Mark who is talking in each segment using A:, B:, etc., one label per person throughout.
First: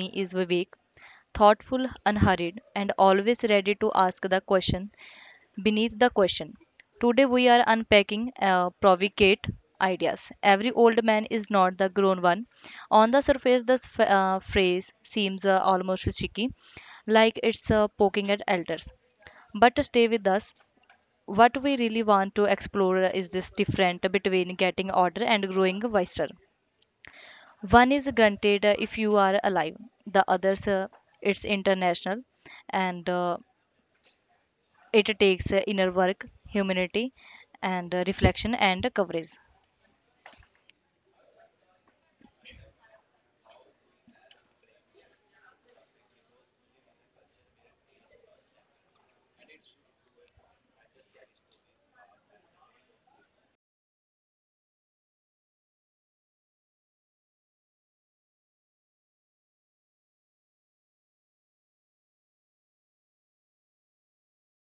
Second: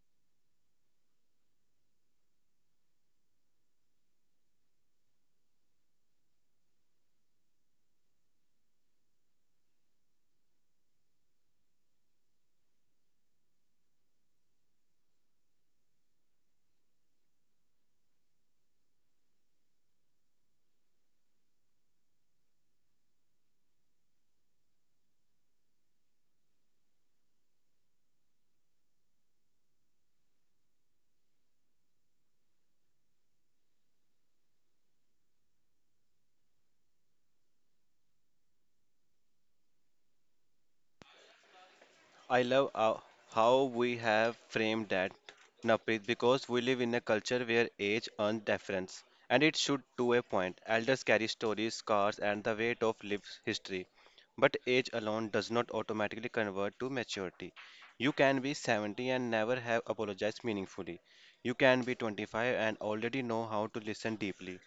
A: me is Vivek, thoughtful, unhurried, and always ready to ask the question beneath the question. Today we are unpacking provocate ideas. Every old man is not the grown one. On the surface, this phrase seems almost cheeky, like it's poking at elders. But stay with us, what we really want to explore is this difference between getting older and growing wiser. One is granted if you are alive, the others it's international, and it takes inner work, humanity, and reflection and coverage.
B: I love how we have framed that, Naprit, because we live in a culture where age earns deference, and it should to a point. Elders carry stories, scars, and the weight of lived history. But age alone does not automatically convert to maturity. You can be 70 and never have apologized meaningfully. You can be 25 and already know how to listen deeply.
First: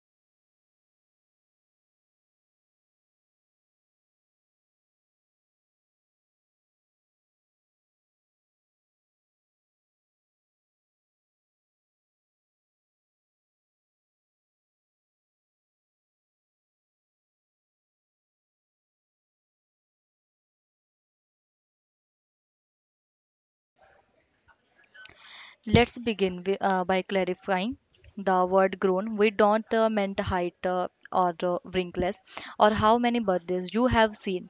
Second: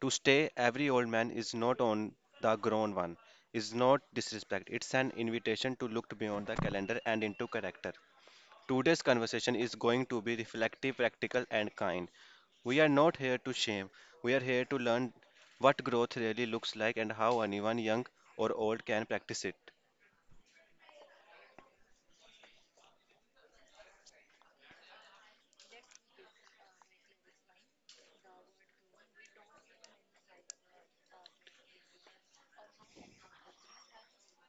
B: To stay, every old man is not on the grown one, is not disrespect. It's an invitation to look beyond the calendar and into character. Today's conversation is going to be reflective, practical, and kind. We are not here to shame, we are here to learn what growth really looks like and how anyone, young or old, can practice it.
A: Let's begin by clarifying the word grown. We don't meant height or wrinkles or how many birthdays you have seen.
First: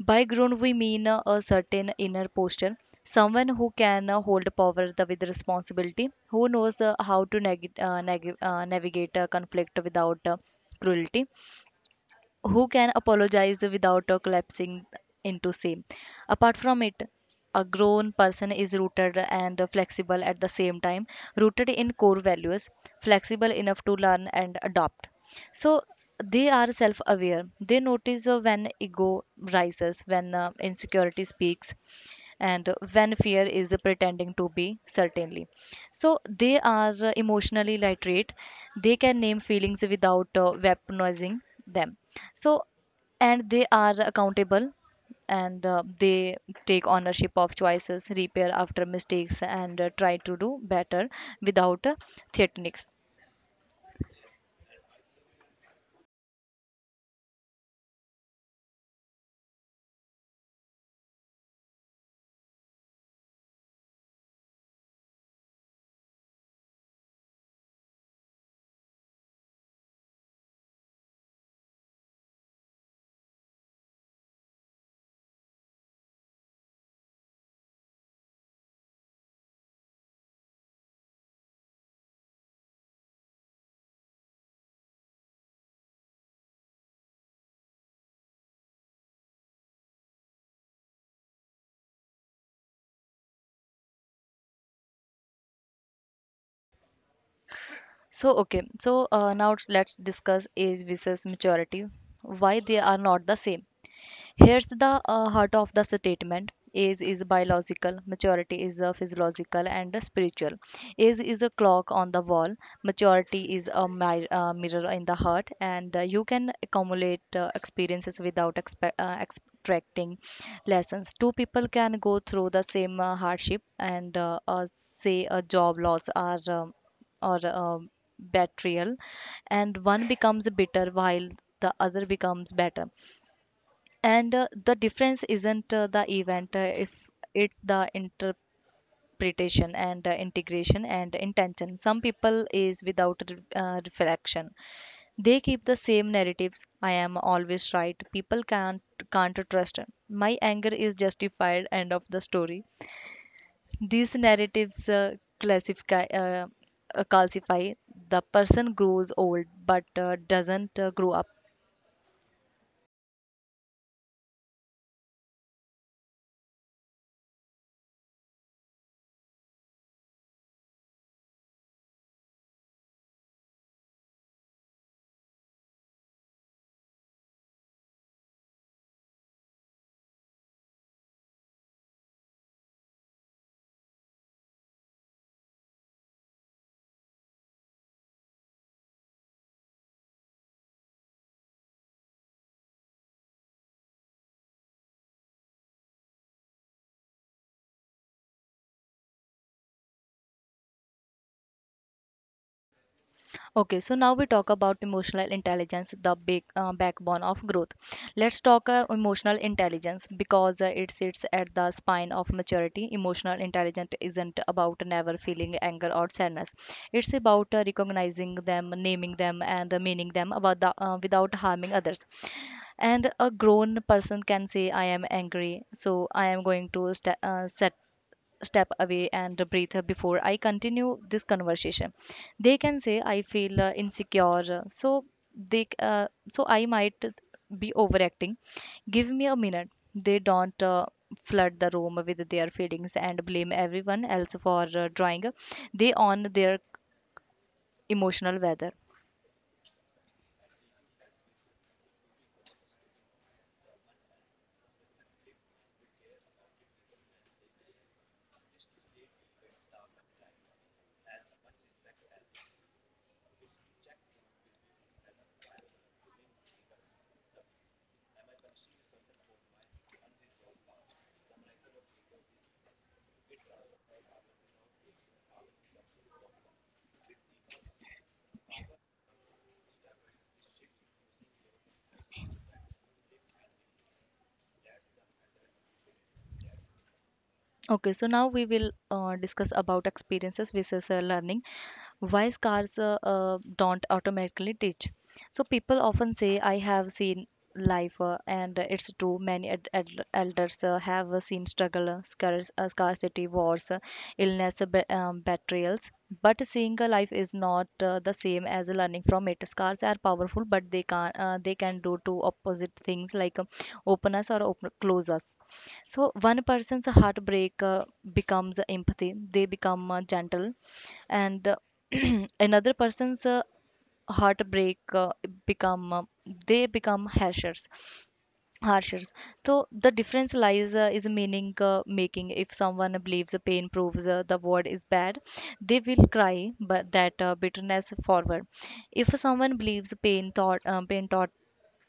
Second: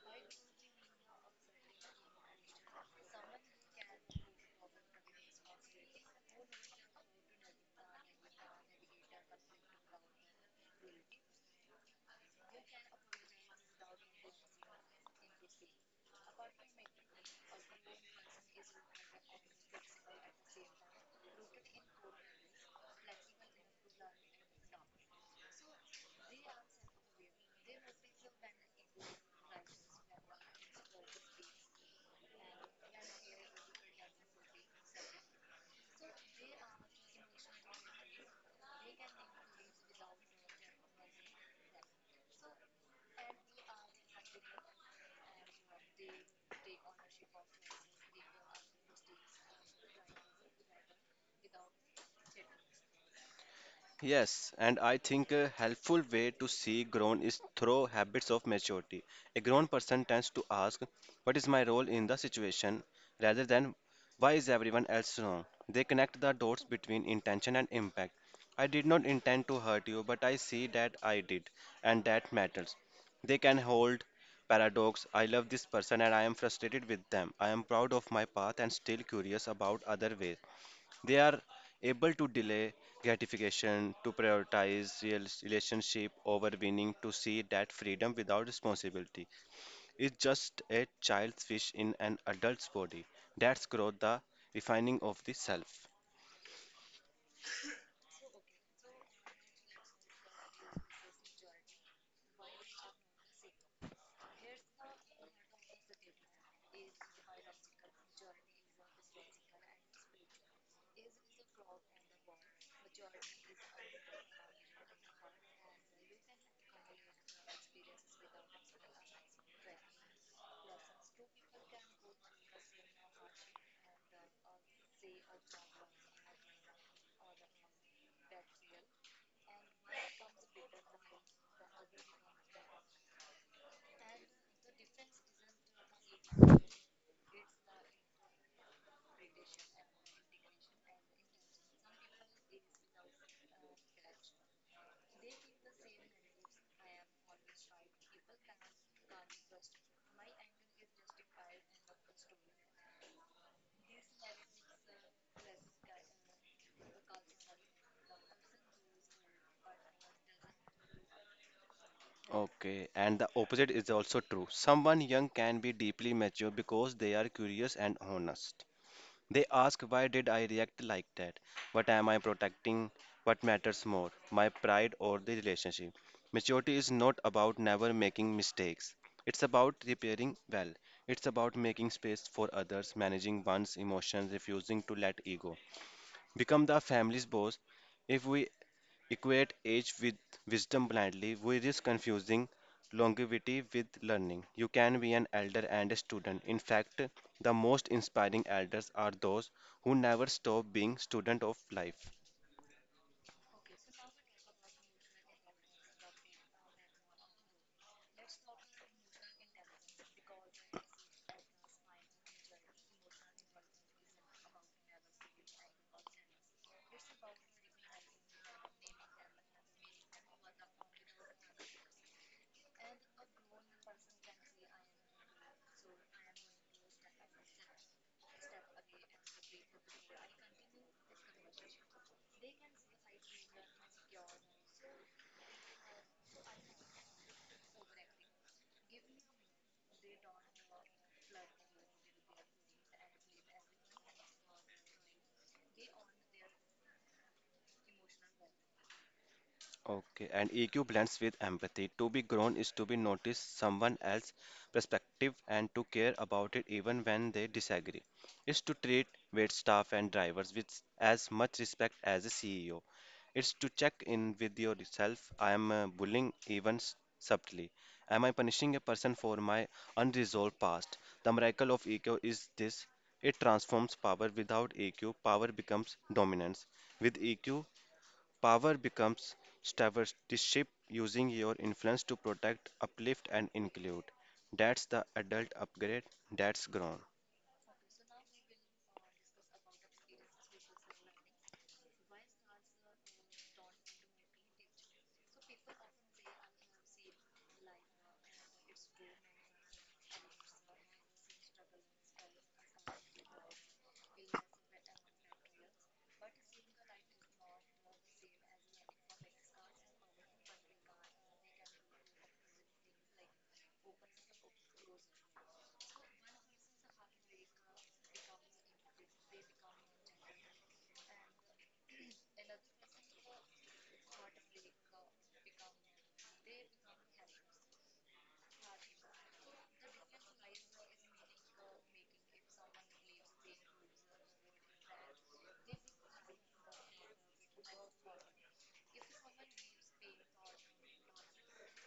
A: By grown, we mean a certain inner posture, someone who can hold power with responsibility, who knows how to navigate conflict without cruelty, who can apologize without collapsing into shame? Apart from it, a grown person is rooted and flexible at the same time, rooted in core values, flexible enough to learn and adopt. So they are self aware. They notice when ego rises, when insecurity speaks, and when fear is pretending to be certainly. So they are emotionally literate. They can name feelings without weaponizing them, so, and they are accountable, and they take ownership of choices, repair after mistakes, and try to do better without threatenings.
B: Yes, and I think a helpful way to see grown is through habits of maturity. A grown person tends to ask, what is my role in the situation? Rather than, why is everyone else wrong? They connect the dots between intention and impact. I did not intend to hurt you, but I see that I did, and that matters. They can hold paradox. I love this person and I am frustrated with them. I am proud of my path and still curious about other ways. They are able to delay gratification, to prioritize real relationship over winning, to see that freedom without responsibility is just a child's wish in an adult's body. That's growth, the refining of the self.
A: So, okay, so now let's discuss age versus maturity, why they are not the same. Here's the heart of the statement. Age is biological, maturity is physiological and spiritual. Age is a clock on the wall, maturity is a mirror in the heart, and you can accumulate experiences without extracting lessons. Two people can go through the same hardship and say a job loss or betrayal, and one becomes bitter while the other becomes better, and the difference isn't the event, if it's the interpretation and integration and intention. Some people is without reflection, they keep the same narratives: I am always right, people can't trust, my anger is justified, end of the story. These narratives calcify. The person grows old but doesn't grow up.
B: Okay, and the opposite is also true. Someone young can be deeply mature because they are curious and honest. They ask, why did I react like that? What am I protecting? What matters more, my pride or the relationship? Maturity is not about never making mistakes. It's about repairing well. It's about making space for others, managing one's emotions, refusing to let ego become the family's boss. If we equate age with wisdom blindly, we risk confusing longevity with learning. You can be an elder and a student. In fact, the most inspiring elders are those who never stop being student of life.
A: Okay, so now we talk about emotional intelligence, the big backbone of growth. Let's talk emotional intelligence because it sits at the spine of maturity. Emotional intelligence isn't about never feeling anger or sadness. It's about recognizing them, naming them, and meaning them without harming others. And a grown person can say, "I am angry, so I am going to step away and breathe before I continue this conversation." They can say, I feel insecure, so I might be overacting. Give me a minute. They don't flood the room with their feelings and blame everyone else for drawing. They on their emotional weather.
B: Okay, and EQ blends with empathy. To be grown is to be noticed someone else's perspective and to care about it even when they disagree. It's to treat wait staff and drivers with as much respect as a CEO. It's to check in with yourself. I am bullying even subtly. Am I punishing a person for my unresolved past? The miracle of EQ is this. It transforms power. Without EQ, power becomes dominance. With EQ, power becomes stewardship, using your influence to protect, uplift, and include. That's the adult upgrade, that's grown.
A: Okay, so now we will discuss about experiences versus learning, why scars don't automatically teach. So people often say, I have seen life, and it's true. Many elders have seen struggle, scarcity, wars, illness, betrayals. But seeing a life is not the same as learning from it. Scars are powerful, but they can do two opposite things, like open us or close us. So one person's heartbreak becomes empathy. They become gentle, and another person's heartbreak, become they become hashers harshers. So the difference lies is meaning making. If someone believes the pain proves the word is bad, they will cry, but that bitterness forward. If someone believes pain taught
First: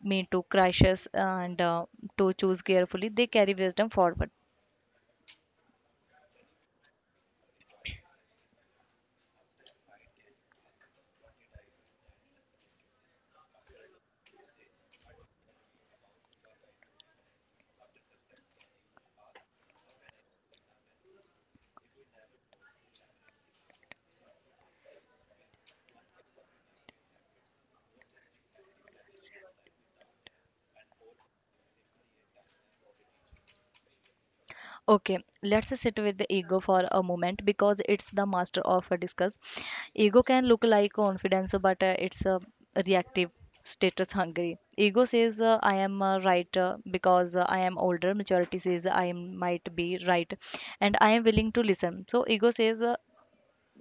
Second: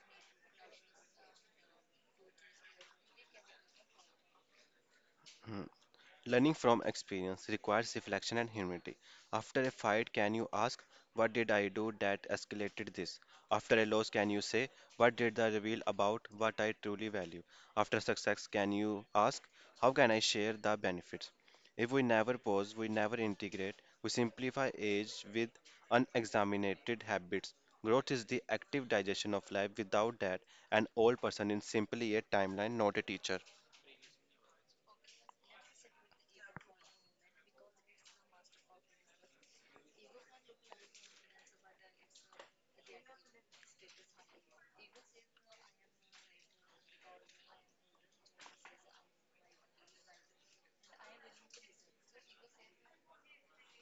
A: me to crashes and to choose carefully, they carry wisdom forward.
B: Hmm. Learning from experience requires reflection and humility. After a fight, can you ask, what did I do that escalated this? After a loss, can you say, what did the reveal about what I truly value? After success, can you ask, how can I share the benefits? If we never pause, we never integrate, we simplify age with unexamined habits. Growth is the active digestion of life. Without that, an old person is simply a timeline, not a teacher.
A: Okay, let's sit with the ego for a moment because it's the master of a discuss. Ego can look like confidence, but it's a reactive, status hungry. Ego says, I am right because I am older. Maturity says, I might be right and I am willing to listen. So, ego says, uh,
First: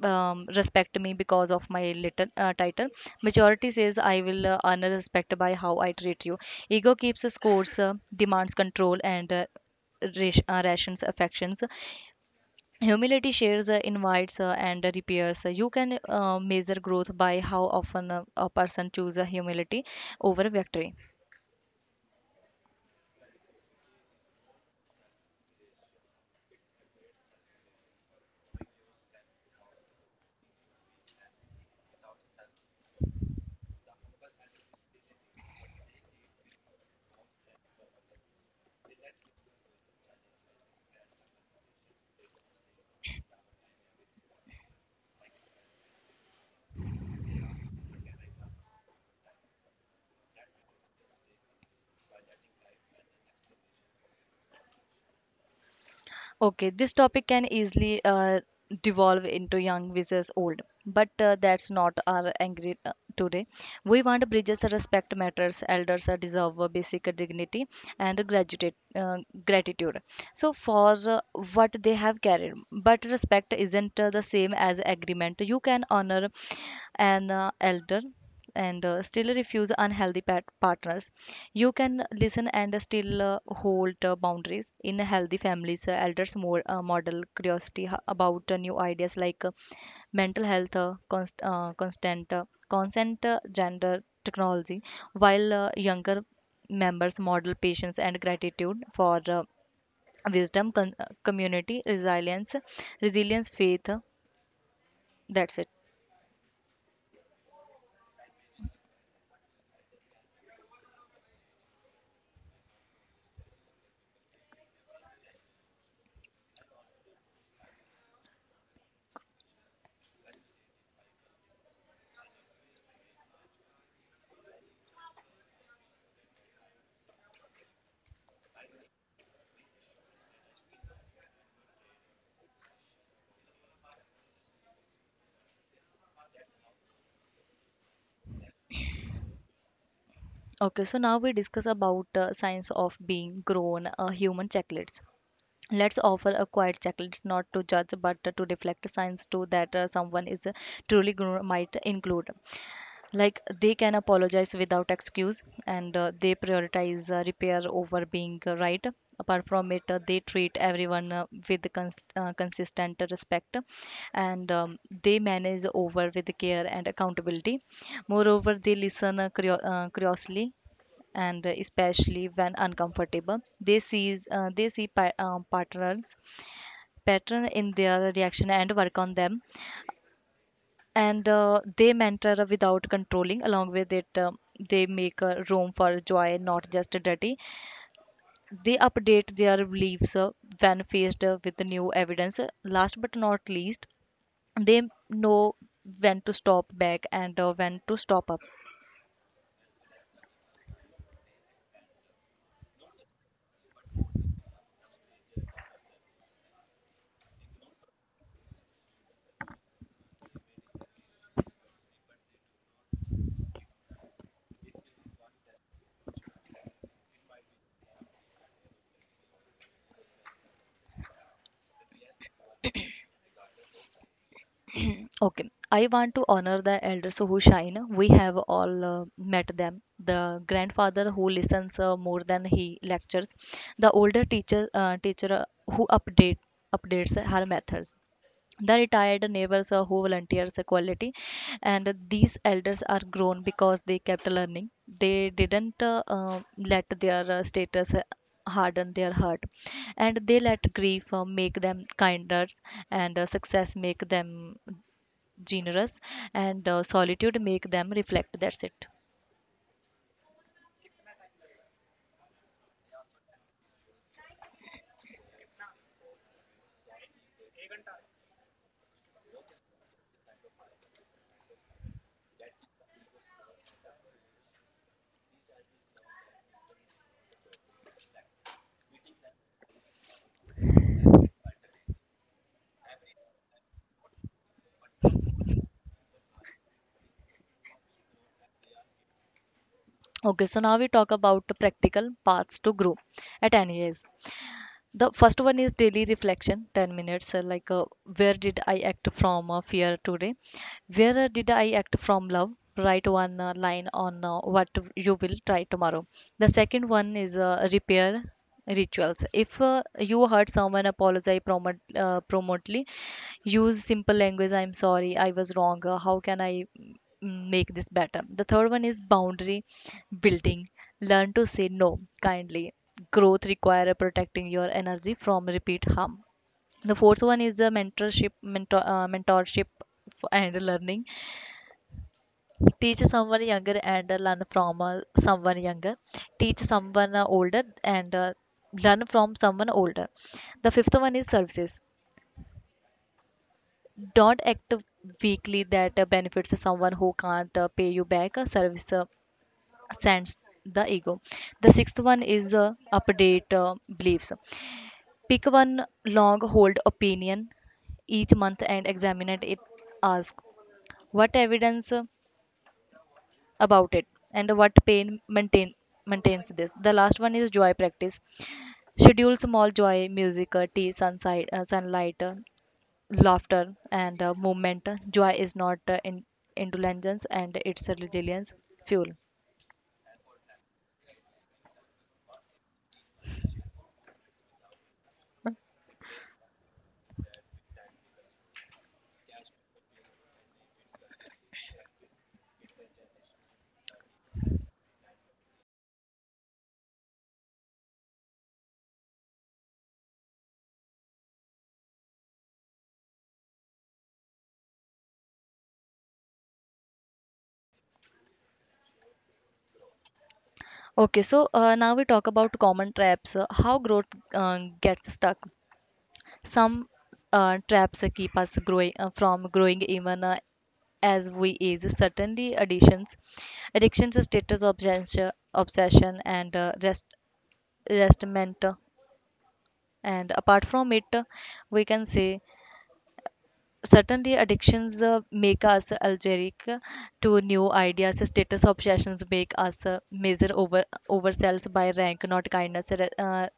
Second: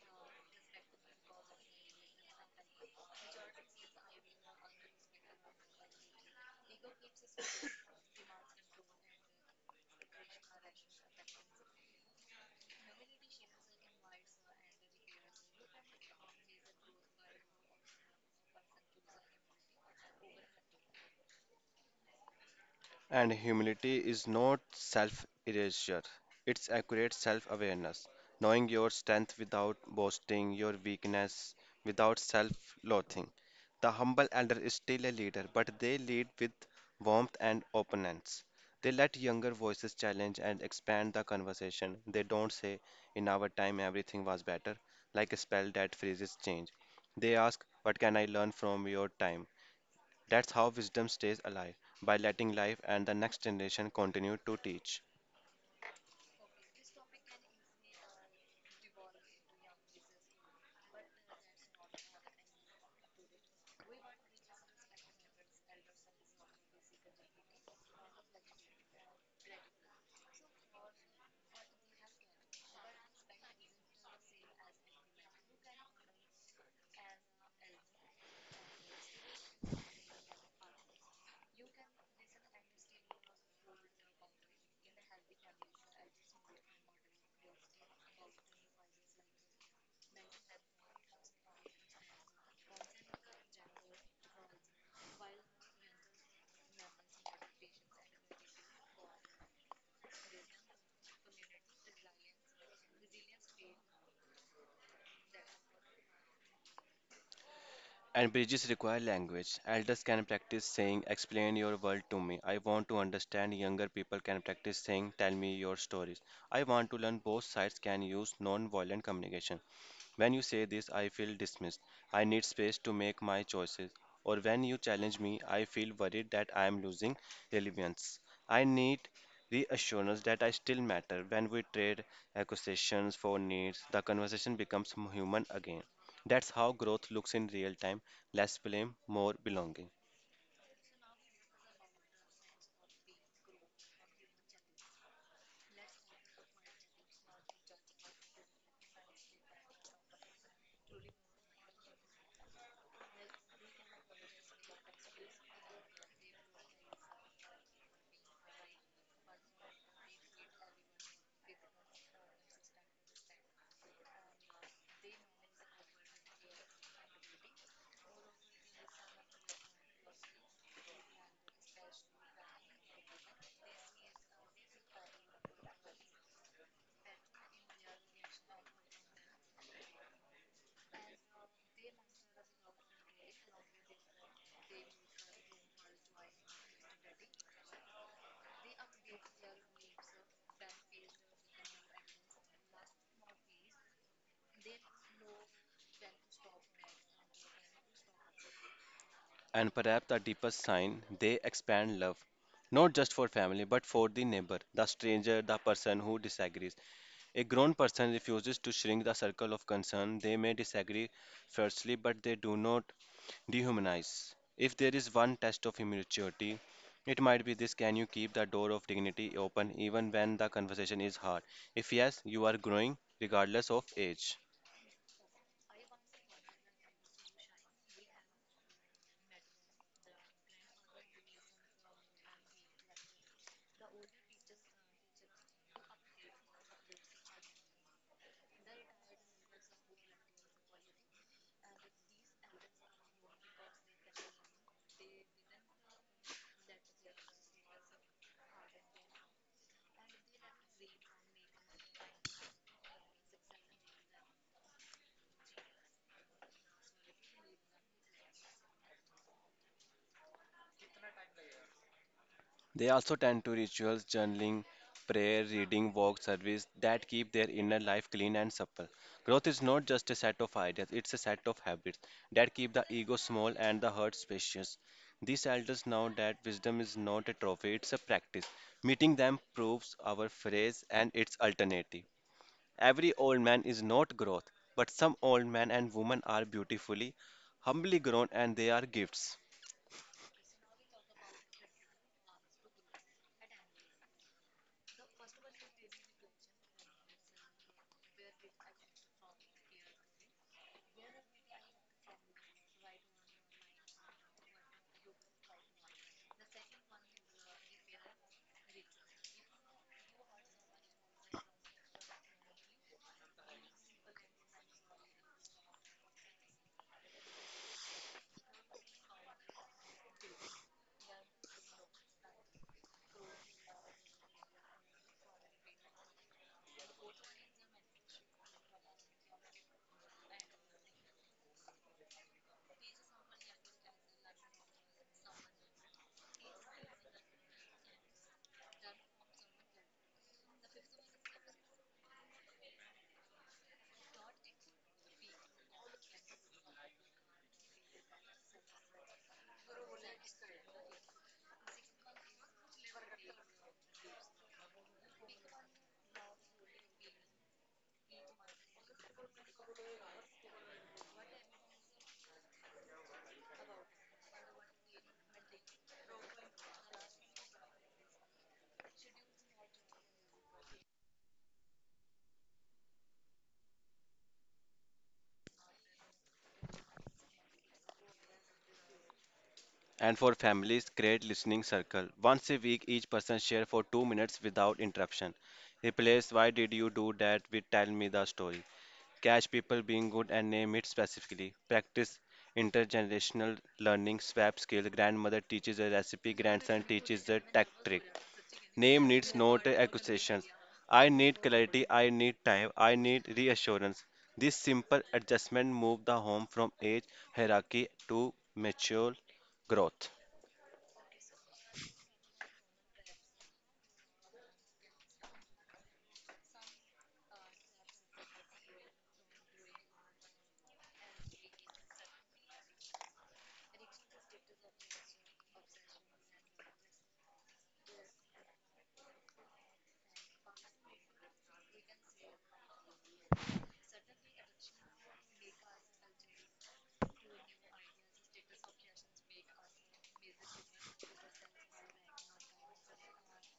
A: um, respect me because of my little, title. Majority says, I will earn a respect by how I treat you. Ego keeps scores, demands control, and rations affections. Humility shares, invites, and repairs. You can measure growth by how often a person chooses humility over victory.
B: And humility is not self erasure, it's accurate self awareness, knowing your strength without boasting, your weakness without self loathing. The humble elder is still a leader, but they lead with warmth and openness. They let younger voices challenge and expand the conversation. They don't say, in our time, everything was better, like a spell that freezes change. They ask, what can I learn from your time? That's how wisdom stays alive, by letting life and the next generation continue to teach.
A: Okay, this topic can easily devolve into young versus old, but that's not our angry today. We want bridges, respect matters, elders deserve basic dignity and gratitude. Gratitude. So for what they have carried, but respect isn't the same as agreement. You can honor an elder and still refuse unhealthy partners, you can listen and still hold boundaries. In healthy families, elders more model curiosity about new ideas like mental health, const- constant consent, gender, technology, while younger members model patience and gratitude for wisdom, community, resilience, faith, that's it.
B: And bridges require language. Elders can practice saying, explain your world to me. I want to understand. Younger people can practice saying, tell me your stories. I want to learn. Both sides can use non violent communication. When you say this, I feel dismissed. I need space to make my choices. Or when you challenge me, I feel worried that I am losing relevance. I need reassurance that I still matter. When we trade accusations for needs, the conversation becomes human again. That's how growth looks in real time, less blame, more belonging.
A: Okay, so now we discuss about science of being grown, human chocolates. Let's offer a quiet chocolates not to judge but to reflect science too that someone is truly grown might include. Like they can apologize without excuse, and they prioritize repair over being right. Apart from it, they treat everyone with consistent respect, and they manage over with care and accountability. Moreover, they listen curiously and especially when uncomfortable. They see pattern in their reaction and work on them, and they mentor without controlling. Along with it, they make a room for joy not just duty. They update their beliefs when faced with the new evidence. Last but not least, they know when to stop back and when to stop up.
B: And perhaps the deepest sign, they expand love, not just for family, but for the neighbor, the stranger, the person who disagrees. A grown person refuses to shrink the circle of concern. They may disagree fiercely, but they do not dehumanize. If there is one test of immaturity, it might be this, can you keep the door of dignity open even when the conversation is hard? If yes, you are growing regardless of age.
A: Okay, I want to honor the elders who shine. We have all met them. The grandfather who listens more than he lectures, the older teacher teacher who updates her methods, the retired neighbors who volunteers a quality, and these elders are grown because they kept learning. They didn't let their status harden their heart, and they let grief make them kinder, and success make them generous, and solitude make them reflect. That's it.
B: They also tend to rituals, journaling, prayer, reading, walk, service that keep their inner life clean and supple. Growth is not just a set of ideas, it's a set of habits that keep the ego small and the heart spacious. These elders know that wisdom is not a trophy, it's a practice. Meeting them proves our phrase and its alternative. Every old man is not growth, but some old men and women are beautifully, humbly grown, and they are gifts.
A: Okay, so now we talk about the practical paths to grow at any age. The first one is daily reflection, 10 minutes, like where did I act from fear today? Where did I act from love? Write one line on what you will try tomorrow. The second one is repair rituals. If you hurt someone, apologize promo promptly. Use simple language. I'm sorry, I was wrong. How can I make this better? The third one is boundary building. Learn to say no kindly. Growth require protecting your energy from repeat harm. The fourth one is the mentorship, mentor, mentorship f- and learning. Teach someone younger and learn from someone younger. Teach someone older and learn from someone older. The fifth one is services. Don't act weakly that benefits someone who can't pay you back. A service sends the ego. The sixth one is update beliefs. Pick one long hold opinion each month and examine it. Ask what evidence about it and what pain maintains this. The last one is joy practice. Schedule small joy, music, tea, sunlight, laughter, and movement. Joy is not indulgence, and it's a resilience fuel.
B: And for families, create listening circle. Once a week, each person share for 2 minutes without interruption. Replace "Why did you do that?" with "Tell me the story." Catch people being good and name it specifically. Practice intergenerational learning. Swap skill. Grandmother teaches a recipe. Grandson teaches a tech trick. Name needs not accusations. I need clarity. I need time. I need reassurance. This simple adjustment move the home from age hierarchy to mature growth.
A: Okay, so now we talk about common traps, how growth gets stuck. Some traps keep us growing from growing even as we age. Certainly, addictions, status obsession, and restment. And apart from it, we can say certainly addictions make us allergic to new ideas. Status obsessions make us measure over ourselves by rank, not kindness.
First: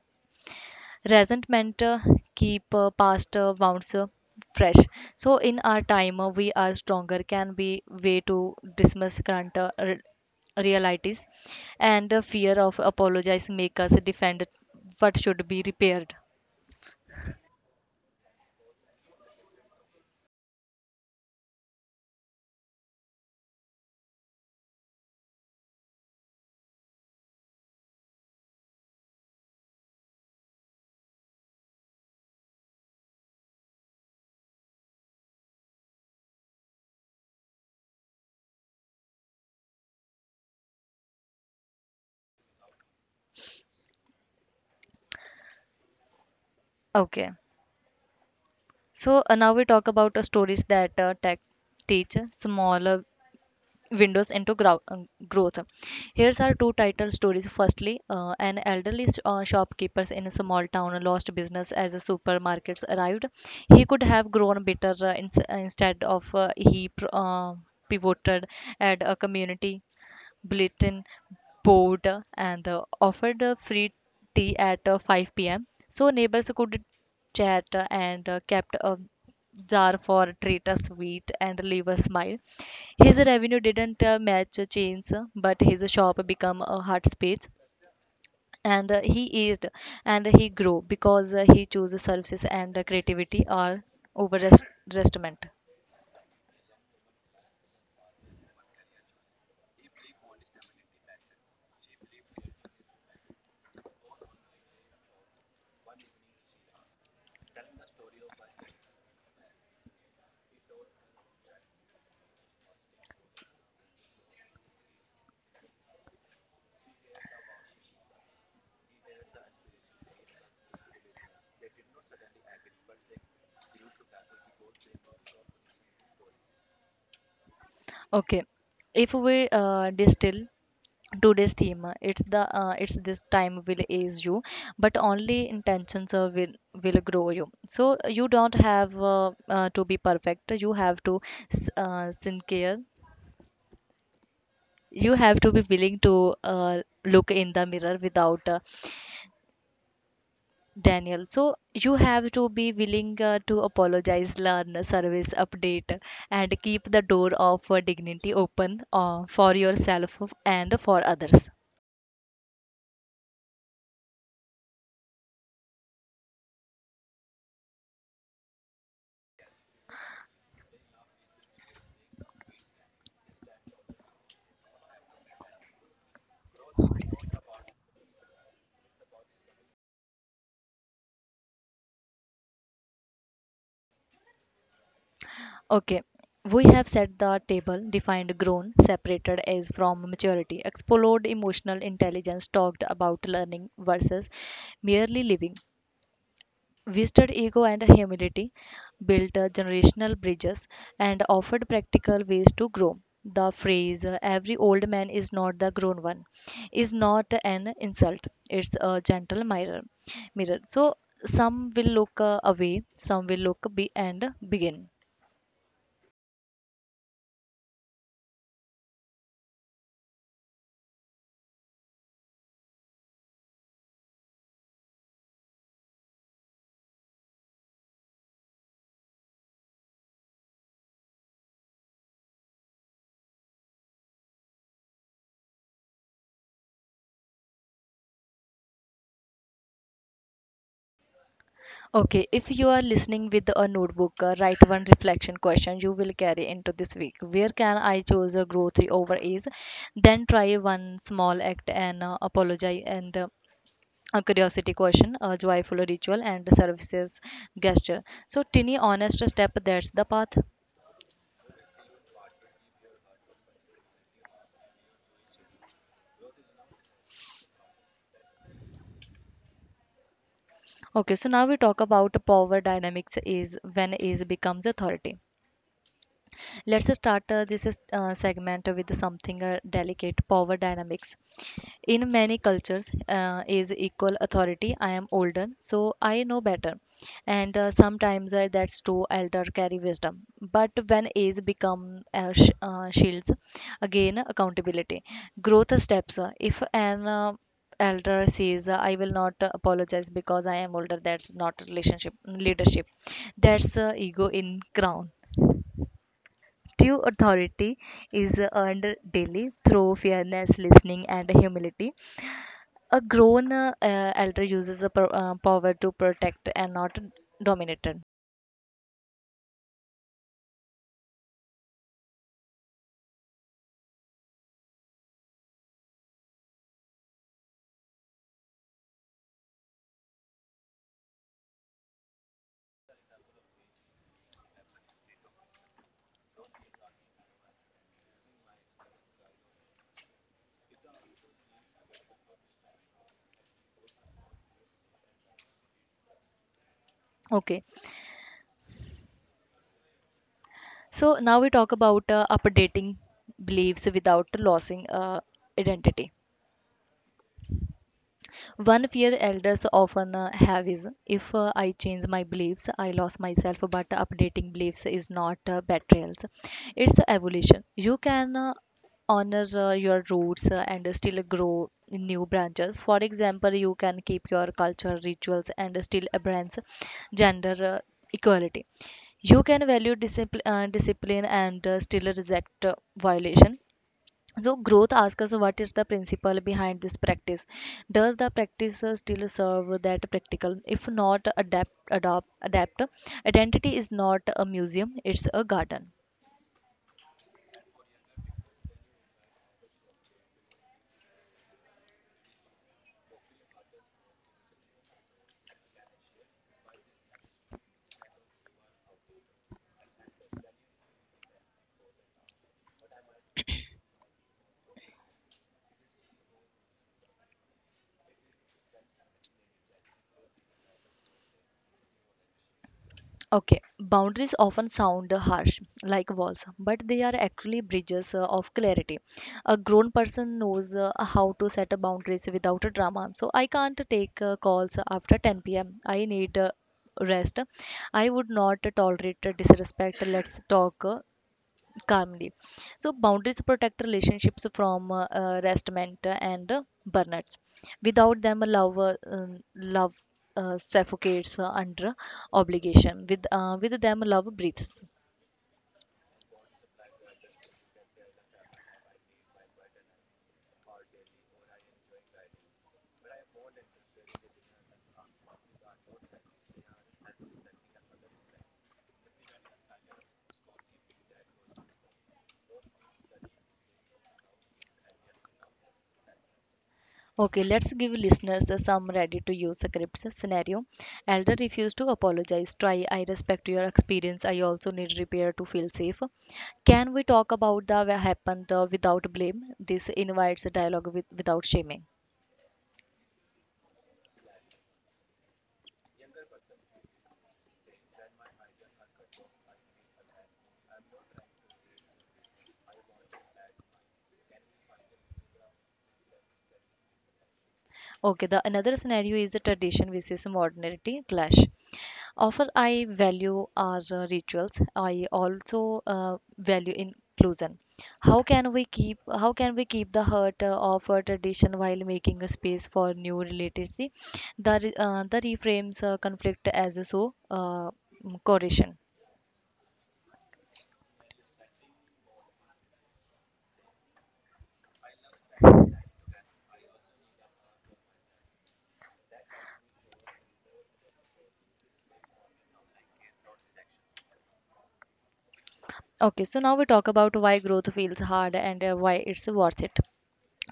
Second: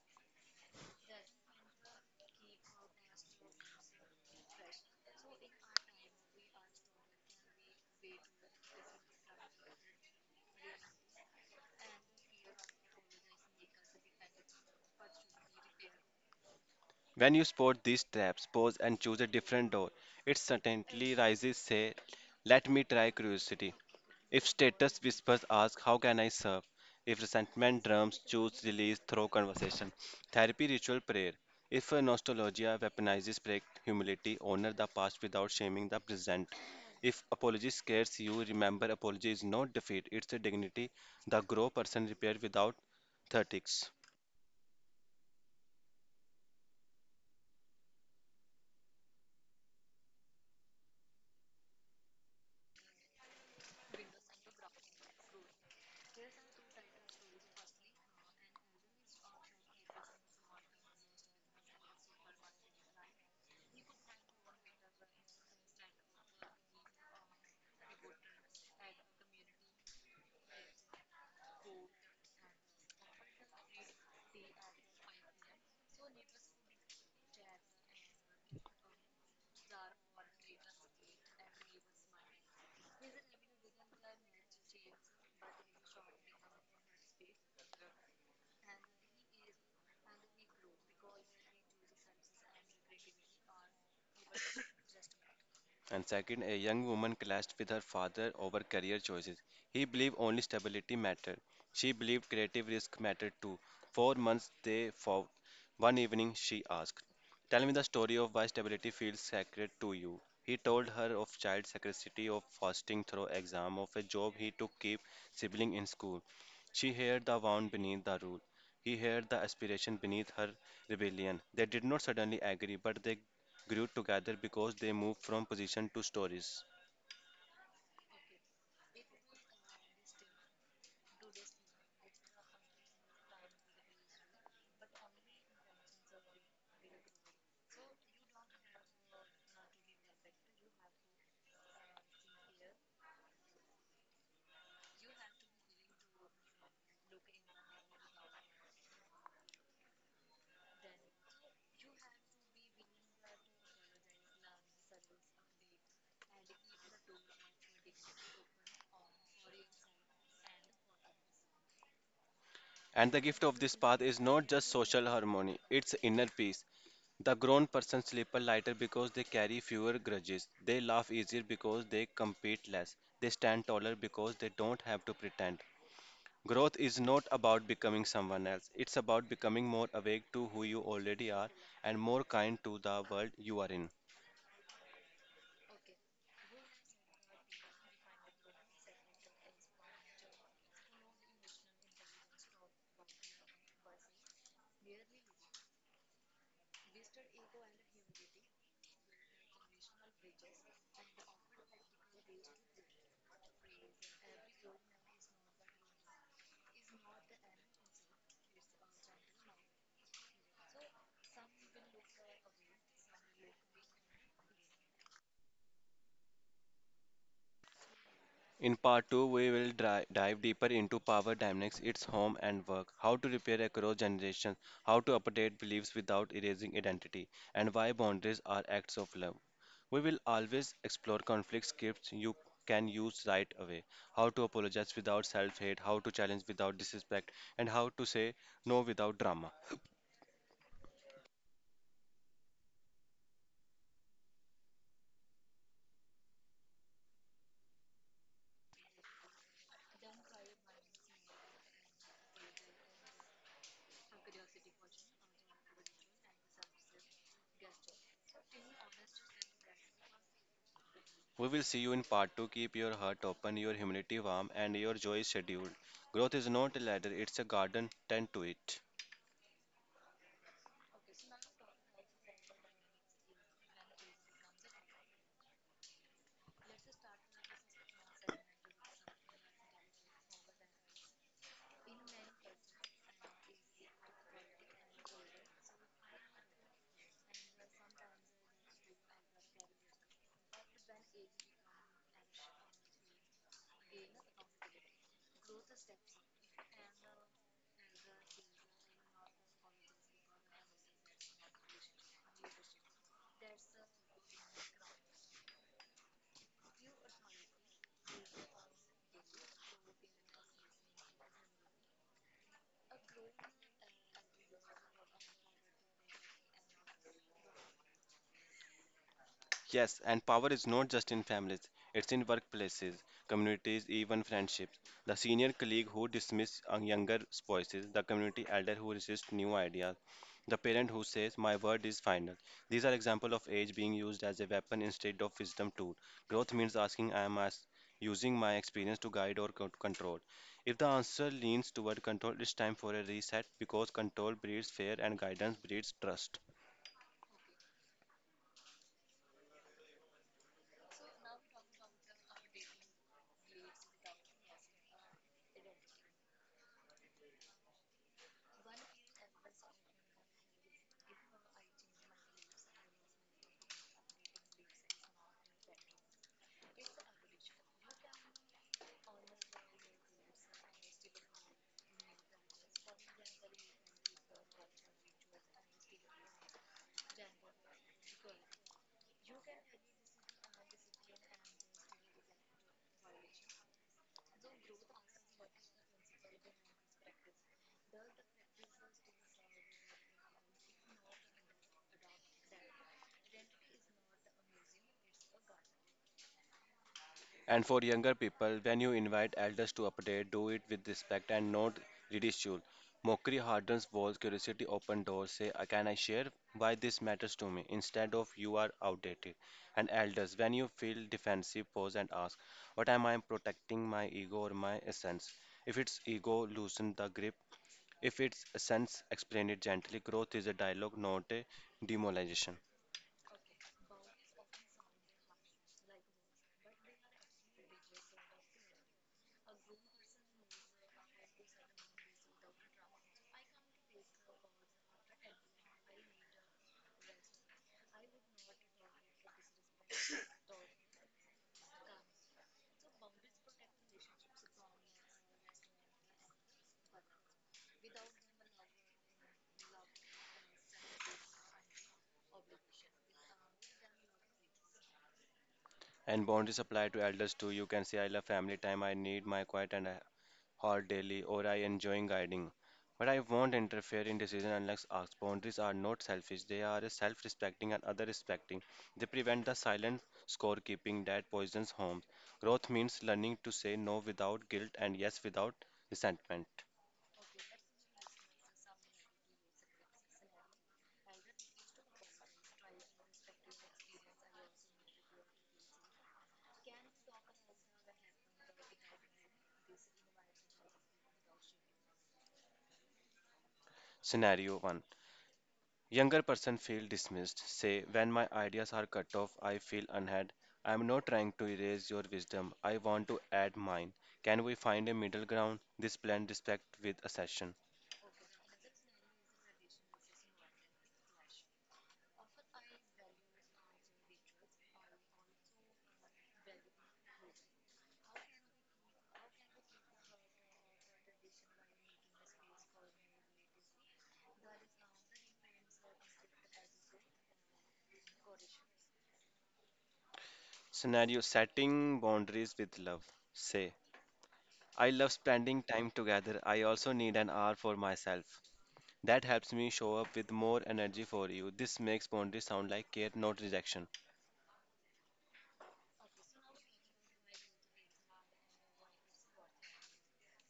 A: Resentment keep past wounds fresh so in our time we are stronger can be way to dismiss current realities, and the fear of apologize make us defend what should be repaired.
B: When you spot these traps, pause and choose a different door. It certainly rises, say, let me try curiosity. If status whispers, ask, how can I serve? If resentment drums, choose release through conversation. Therapy ritual prayer. If a nostalgia weaponizes break humility, honor the past without shaming the present. If apology scares you, remember, apology is not defeat, it's a dignity the grow person repaired without 30.
A: Okay, so now we talk about stories that tech teach small windows into growth. Here's our two title stories. Firstly, an elderly shopkeeper in a small town lost business as the supermarkets arrived. He could have grown bitter instead of he pivoted at a community bulletin board and offered free tea at 5 p.m. So neighbors could chat and kept a jar for treat us sweet and leave a smile. His revenue didn't match chains, but his shop became a hot space. And he eased and he grew because he chose services and creativity are over restaurant.
B: And second, a young woman clashed with her father over career choices. He believed only stability mattered. She believed creative risk mattered too. For months they fought. One evening she asked, tell me the story of why stability feels sacred to you. He told her of child sacredity, of fasting through exam, of a job he took keep sibling in school. She heard the wound beneath the rule. He heard the aspiration beneath her rebellion. They did not suddenly agree, but they grew together because they moved from position to stories.
A: Okay, if we distill today's theme, it's this time will age you, but only intentions will grow you. So you don't have to be perfect. You have to sincere. You have to be willing to look in the mirror without Daniel. So you have to be willing to apologize, learn, service, update, and keep the door of dignity open for yourself and for others.
B: And the gift of this path is not just social harmony, it's inner peace. The grown person sleep lighter because they carry fewer grudges. They laugh easier because they compete less. They stand taller because they don't have to pretend. Growth is not about becoming someone else. It's about becoming more awake to who you already are and more kind to the world you are in.
A: Okay, we have set the table, defined grown, separated as from maturity, explored emotional intelligence, talked about learning versus merely living, visited ego and humility, built generational bridges, and offered practical ways to grow. The phrase every old man is not the grown one is not an insult, it's a gentle mirror. So, some will look away, some will look and begin.
B: In part 2, we will dive deeper into power dynamics, its home and work, how to repair across generations, how to update beliefs without erasing identity, and why boundaries are acts of love. We will always explore conflict scripts you can use right away, how to apologize without self hate, how to challenge without disrespect, and how to say no without drama.
A: Okay, if you are listening with a notebook, write one reflection question you will carry into this week. Where can I choose a growth over ease? Then try one small act and apologize and a curiosity question, a joyful ritual, and services gesture. So, tiny, honest step that's the path.
B: We will see you in part 2. Keep your heart open, your humility warm, and your joy scheduled. Growth is not a ladder, it's a garden. Tend to it.
A: Okay, so now we talk about power dynamics is when ease becomes authority. Let's start this is, segment with something delicate power dynamics. In many cultures, is equal authority. I am older, so I know better, and sometimes that's true. Elder carry wisdom, but when age become shields, again accountability. Growth steps. If an elder says I will not apologize because I am older, that's not relationship leadership, that's ego in crown. True authority is earned daily through fairness, listening, and humility. A grown elder uses a power to protect and not dominated.
B: Yes, and power is not just in families, it's in workplaces, communities, even friendships. The senior colleague who dismisses a younger voices, the community elder who resists new ideas, the parent who says, my word is final. These are examples of age being used as a weapon instead of wisdom tool. Growth means asking, I am as using my experience to guide or control? If the answer leans toward control, it's time for a reset because control breeds fear and guidance breeds trust.
A: Okay, so now we talk about updating beliefs without losing identity. One fear elders often have is if I change my beliefs, I lost myself, but updating beliefs is not betrayals. It's evolution. You can honor your roots and still grow in new branches. For example, you can keep your culture, rituals, and still embrace gender equality. You can value discipline and still reject violation. So growth asks us what is the principle behind this practice? Does the practice still serve that practical? If not, adapt, adopt, adapt. Identity is not a museum; it's a garden.
B: And for younger people, when you invite elders to update, do it with respect and not ridicule. Mockery hardens walls, curiosity opens doors. Say, "can I share why this matters to me?" Instead of, you are outdated. And elders, when you feel defensive, pause and ask, what am I protecting, my ego or my essence? If it's ego, loosen the grip. If it's essence, explain it gently. Growth is a dialogue, not a demoralization.
A: Okay, boundaries often sound harsh, like walls, but they are actually bridges of clarity. A grown person knows how to set a boundaries without a drama. So I can't take calls after 10 p.m. I need rest. I would not tolerate disrespect. Let's talk calmly. So boundaries protect relationships from restment and burnouts. Without them, love suffocates under obligation. With them, love breathes.
B: And boundaries apply to elders too. You can say, I love family time, I need my quiet and a hot daily, or I enjoy guiding. But I won't interfere in decision unless asked. Boundaries are not selfish, they are self respecting and other respecting. They prevent the silent scorekeeping that poisons homes. Growth means learning to say no without guilt and yes without resentment.
A: Okay, let's give listeners some ready to use scripts scenario. Elder refuse to apologize. Try. I respect your experience. I also need repair to feel safe. Can we talk about the what happened without blame? This invites a dialogue with, without shaming.
B: Scenario 1. Younger person feel dismissed. Say, when my ideas are cut off, I feel unheard. I am not trying to erase your wisdom. I want to add mine. Can we find a middle ground? This blend respect with assertion.
A: Okay, the another scenario is the tradition versus modernity clash. Often I value our rituals. I also value inclusion. How can we keep the heart of our tradition while making a space for new literacy? The reframes conflict as a so correlation.
B: Scenario setting boundaries with love. Say, I love spending time together. I also need an hour for myself. That helps me show up with more energy for you. This makes boundaries sound like care, not rejection.
A: Okay, so now we talk about why growth feels hard and why it's worth it.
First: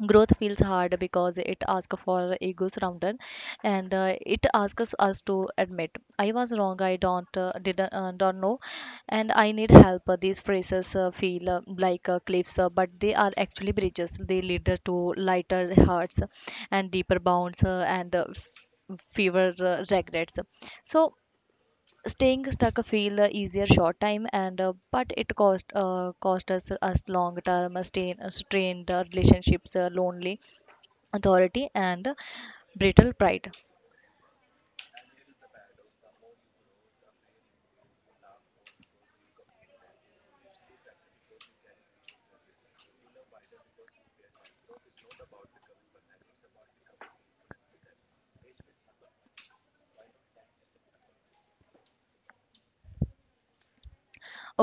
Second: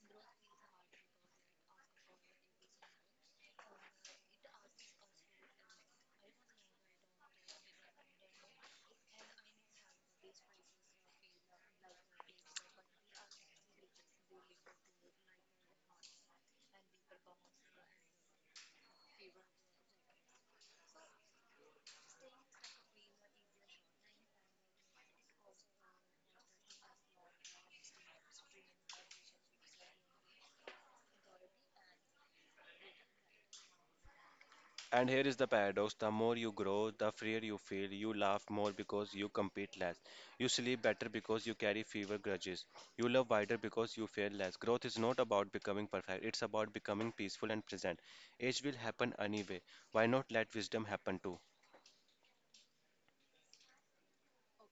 A: Growth feels hard because it asks for ego surrender, and it asks us to admit I was wrong. I don't know, and I need help. These phrases feel like cliffs, but they are actually bridges. They lead to lighter hearts and deeper bounds and fewer regrets. So staying stuck feel easier short time and but it cost us us long term strained relationships, lonely authority, and brittle pride.
B: And here is the paradox the more you grow, the freer you feel. You laugh more because you compete less. You sleep better because you carry fewer grudges. You love wider because you fear less. Growth is not about becoming perfect, it's about becoming peaceful and present. Age will happen anyway. Why not let wisdom happen too?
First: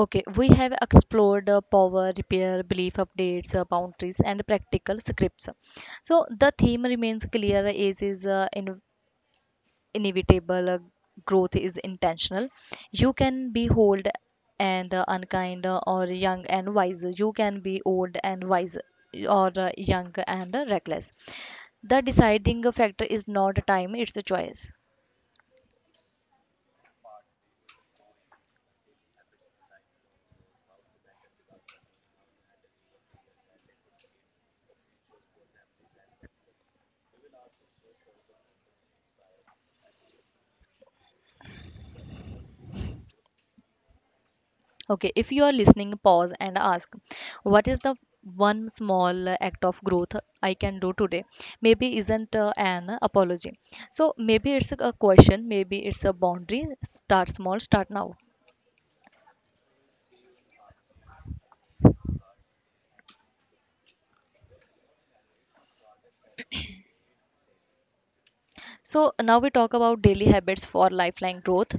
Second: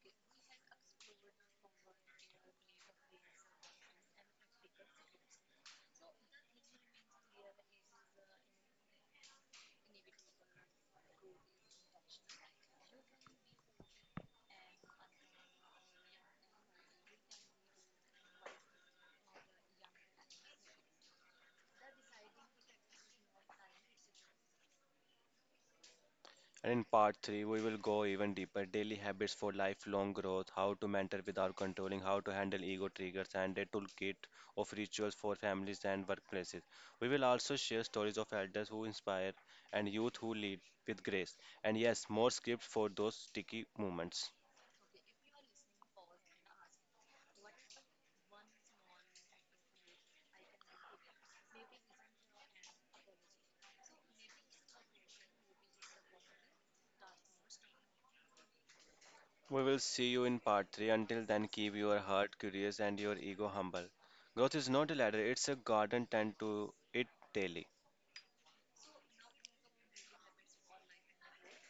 A: Okay, we have explored power repair belief updates, boundaries, and practical scripts, so the theme remains clear as is in inevitable. Growth is intentional. You can be old and unkind, or young and wise. You can be old and wise, or young and reckless. The deciding factor is not time, it's a choice.
B: And in part 3, we will go even deeper daily habits for lifelong growth, how to mentor without controlling, how to handle ego triggers, and a toolkit of rituals for families and workplaces. We will also share stories of elders who inspire and youth who lead with grace. And yes, more scripts for those sticky moments.
A: Okay, if you are listening, pause and ask, what is the one small act of growth I can do today? Maybe isn't an apology. So maybe it's a question, maybe it's a boundary. Start small, start now.
B: We will see you in part 3. Until then, keep your heart curious and your ego humble. Growth is not a ladder, it's a garden tend to it daily.
A: So now we talk about daily habits for lifeline growth.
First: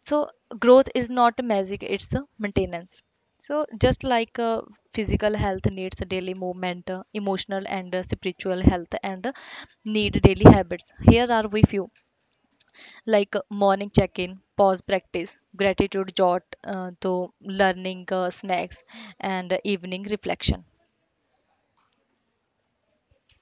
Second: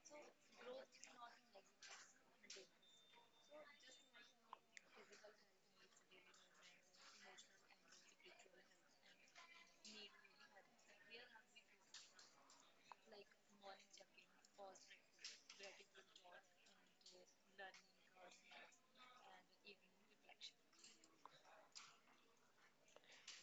A: So growth is not a magic, it's a maintenance. So just like physical health needs a daily movement, emotional and spiritual health and need daily habits. Here are we few like morning check-in, pause practice, gratitude jot, to learning snacks and evening reflection.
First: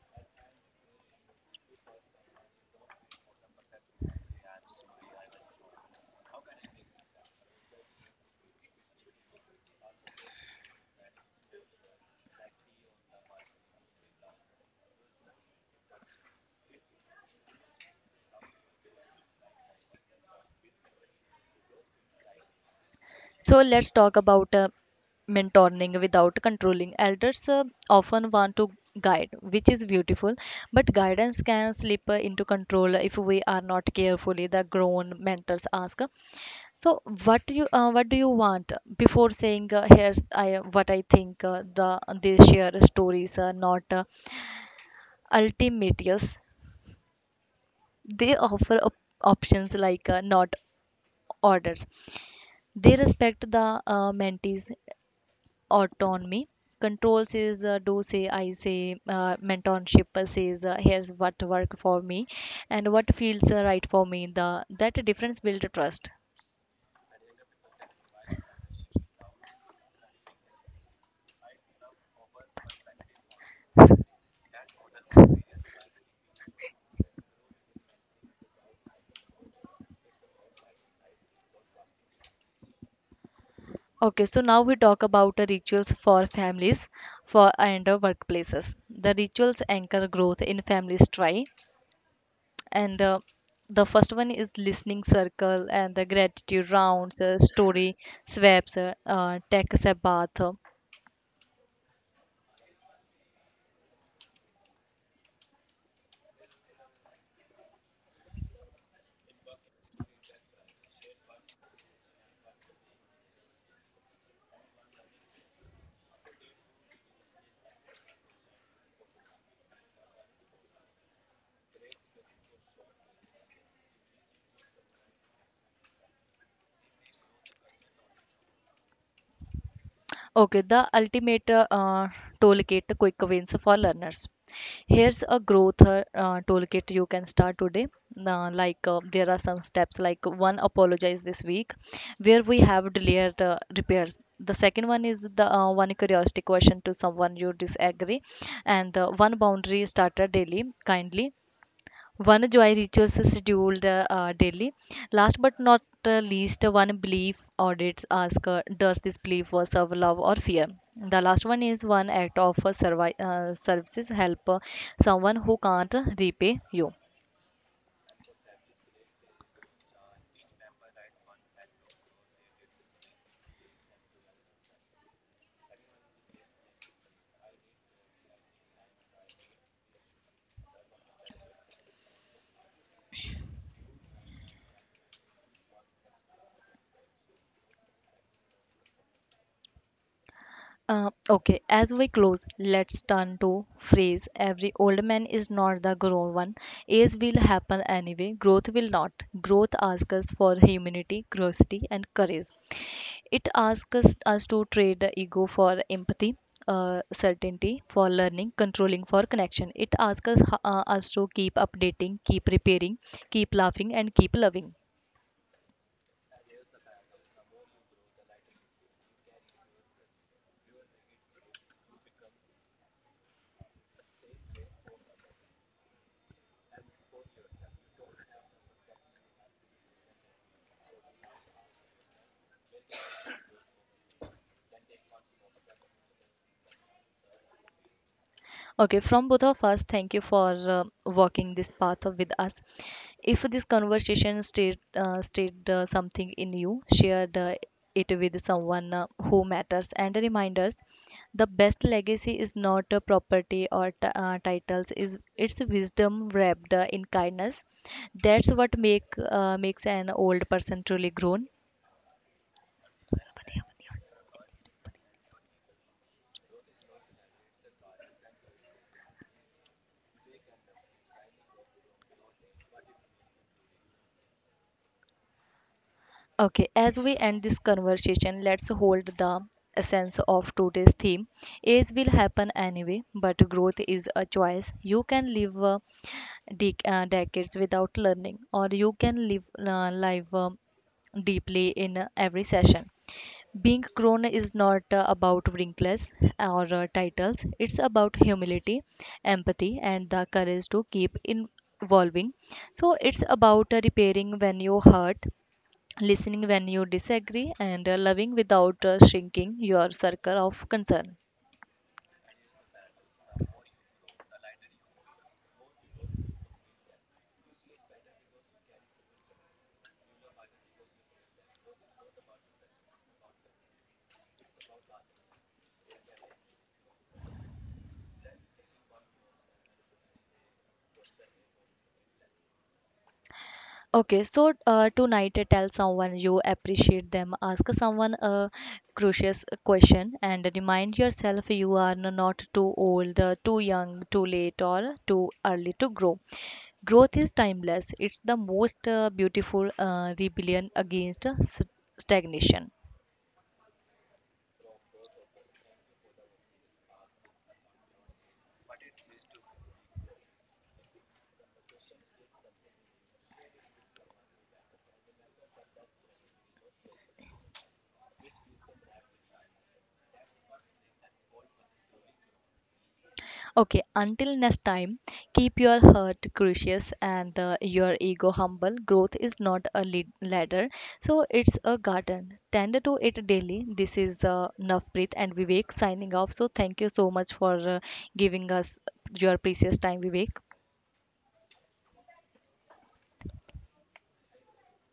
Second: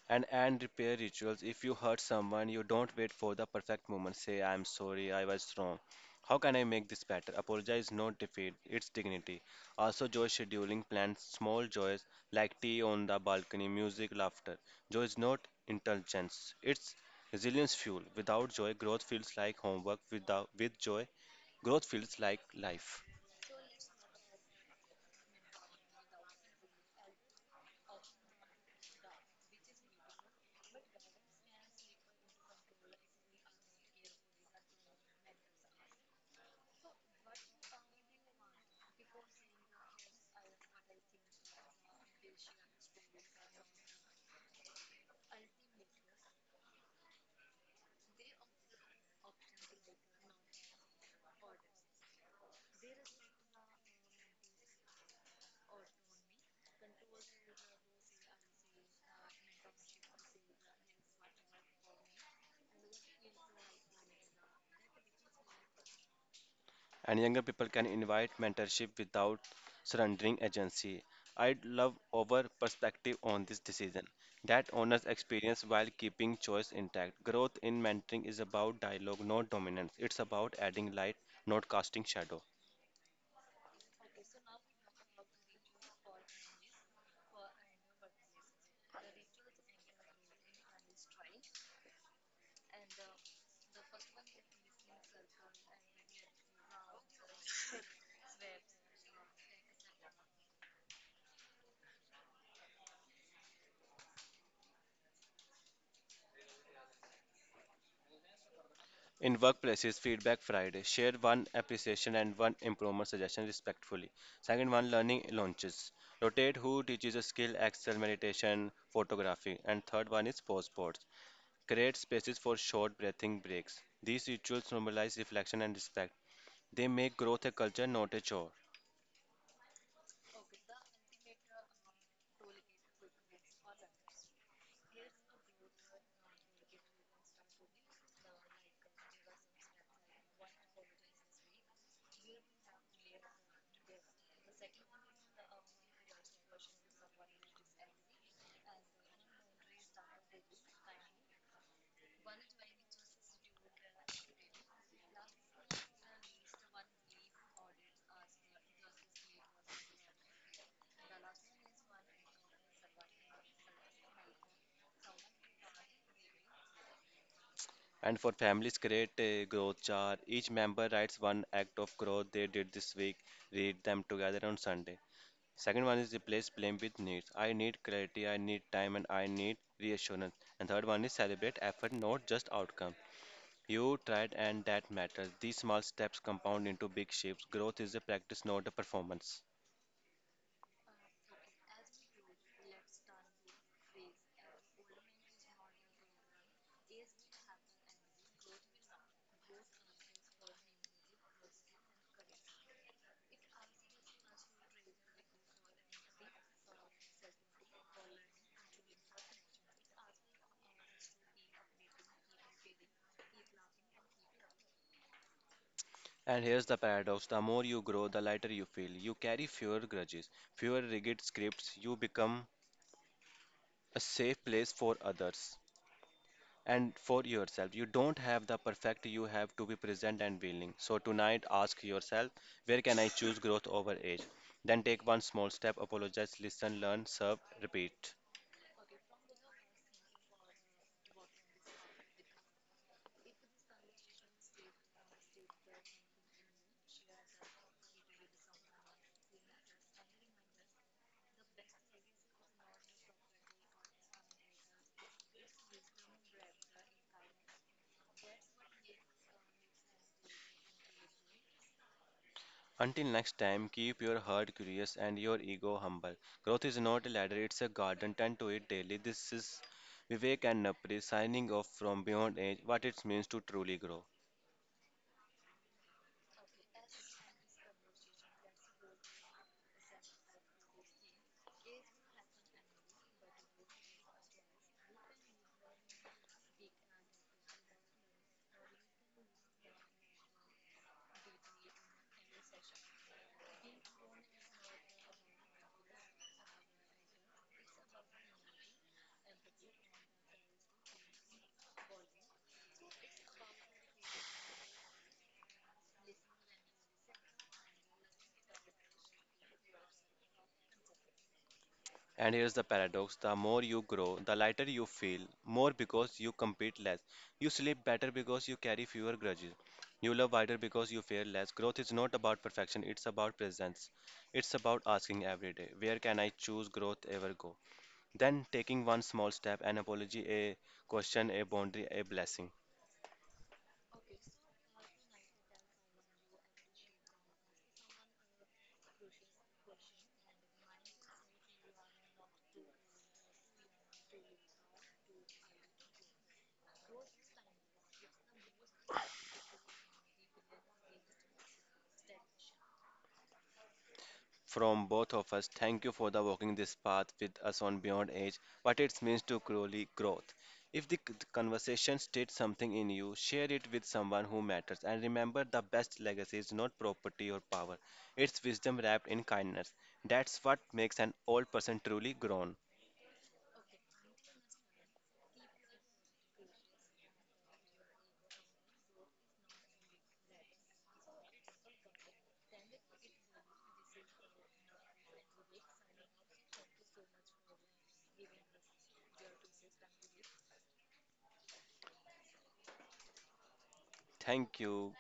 B: And repair rituals. If you hurt someone, you don't wait for the perfect moment. Say, I'm sorry, I was wrong. How can I make this better? Apologize, not defeat. It's dignity. Also, joy scheduling plans small joys like tea on the balcony, music, laughter. Joy is not indulgence. It's resilience fuel. Without joy, growth feels like homework. Without with joy, growth feels like life.
A: So let's talk about mentoring without controlling. Elders often want to guide, which is beautiful, but guidance can slip into control if we are not carefully. The grown mentors ask, "So what do you want?" Before saying, "Here's I what I think," they share stories, not ultimate yes. They offer options like not orders. They respect the mentees autonomy. Control says, do say, I say, mentorship says, here's what work for me and what feels right for me. The That difference builds trust.
B: And younger people can invite mentorship without surrendering agency. I'd love our perspective on this decision that honors experience while keeping choice intact. Growth in mentoring is about dialogue, not dominance. It's about adding light, not casting shadow.
A: Okay, so now we talk about the rituals for families for and workplaces. The rituals anchor growth in families try and the first one is listening circle and the gratitude rounds, story swaps, tech sabbath.
B: In workplaces, Feedback Friday. Share one appreciation and one improvement suggestion respectfully. Second one, learning launches. Rotate who teaches a skill, Excel, meditation, photography. And third one is post boards. Create spaces for short breathing breaks. These rituals normalize reflection and respect. They make growth a culture, not a chore.
A: Okay, the ultimate tool kit quick wins for learners. Here's a growth toolkit you can start today. Like there are some steps like one apologize this week, where we have delayed repairs. The second one is the one curiosity question to someone you disagree, and one boundary starter daily kindly, one joy rituals scheduled daily. Last but not least, one belief audits ask, does this belief was of love or fear? The last one is one act of services help someone who can't repay you.
B: And for families, create a growth jar. Each member writes one act of growth they did this week. Read them together on Sunday. Second one is replace blame with needs. I need clarity, I need time, and I need reassurance. And third one is celebrate effort, not just outcome. You tried, and that matters. These small steps compound into big shifts. Growth is a practice, not a performance.
A: Okay, as we close, let's turn to phrase every old man is not the grown one. Age will happen anyway, growth will not. Growth asks us for humanity, curiosity, and courage. It asks us, us to trade the ego for empathy. Certainty for learning, controlling for connection. It asks us, us to keep updating, keep repairing, keep laughing, and keep loving.
B: And here's the paradox the more you grow, the lighter you feel. You carry fewer grudges, fewer rigid scripts, you become a safe place for others and for yourself. You don't have the perfect, you have to be present and willing. So tonight, ask yourself where can I choose growth over age? Then take one small step, apologize, listen, learn, serve, repeat.
A: Okay, from both of us, thank you for walking this path with us. If this conversation stayed something in you, share it with someone who matters. And reminders, the best legacy is not a property or titles; is it's wisdom wrapped in kindness. That's what makes an old person truly grown.
B: Until next time, keep your heart curious and your ego humble. Growth is not a ladder, it's a garden. Tend to it daily. This is Vivek and Napri signing off from Beyond Age What It Means to Truly Grow.
A: Okay, as we end this conversation, let's hold the essence of today's theme. Age will happen anyway, but growth is a choice. You can live decades without learning, or you can live life deeply in every session. Being grown is not about wrinkles or titles, it's about humility, empathy, and the courage to keep in evolving. So, it's about repairing when you hurt, listening when you disagree, and loving without shrinking your circle of concern.
B: And here's the paradox the more you grow, the lighter you feel, more because you compete less. You sleep better because you carry fewer grudges. You love wider because you fear less. Growth is not about perfection, it's about presence. It's about asking every day, where can I choose growth ever go? Then taking one small step, an apology, a question, a boundary, a blessing.
A: Okay, so tonight tell someone you appreciate them, ask someone a crucial question, and remind yourself you are not too old, too young, too late, or too early to grow. Growth is timeless, it's the most beautiful rebellion against stagnation.
B: From both of us, thank you for the walking this path with us on Beyond Age, what it means to truly growth. If the c- conversation stirred something in you, share it with someone who matters. And remember, the best legacy is not property or power; it's wisdom wrapped in kindness. That's what makes an old person truly grown.
A: Okay, until next time, keep your heart gracious and your ego humble. Growth is not a ladder, so it's a garden. Tend to it daily. This is Navpreet and Vivek signing off. So, thank you so much for giving us your precious time, Vivek.
B: Thank you.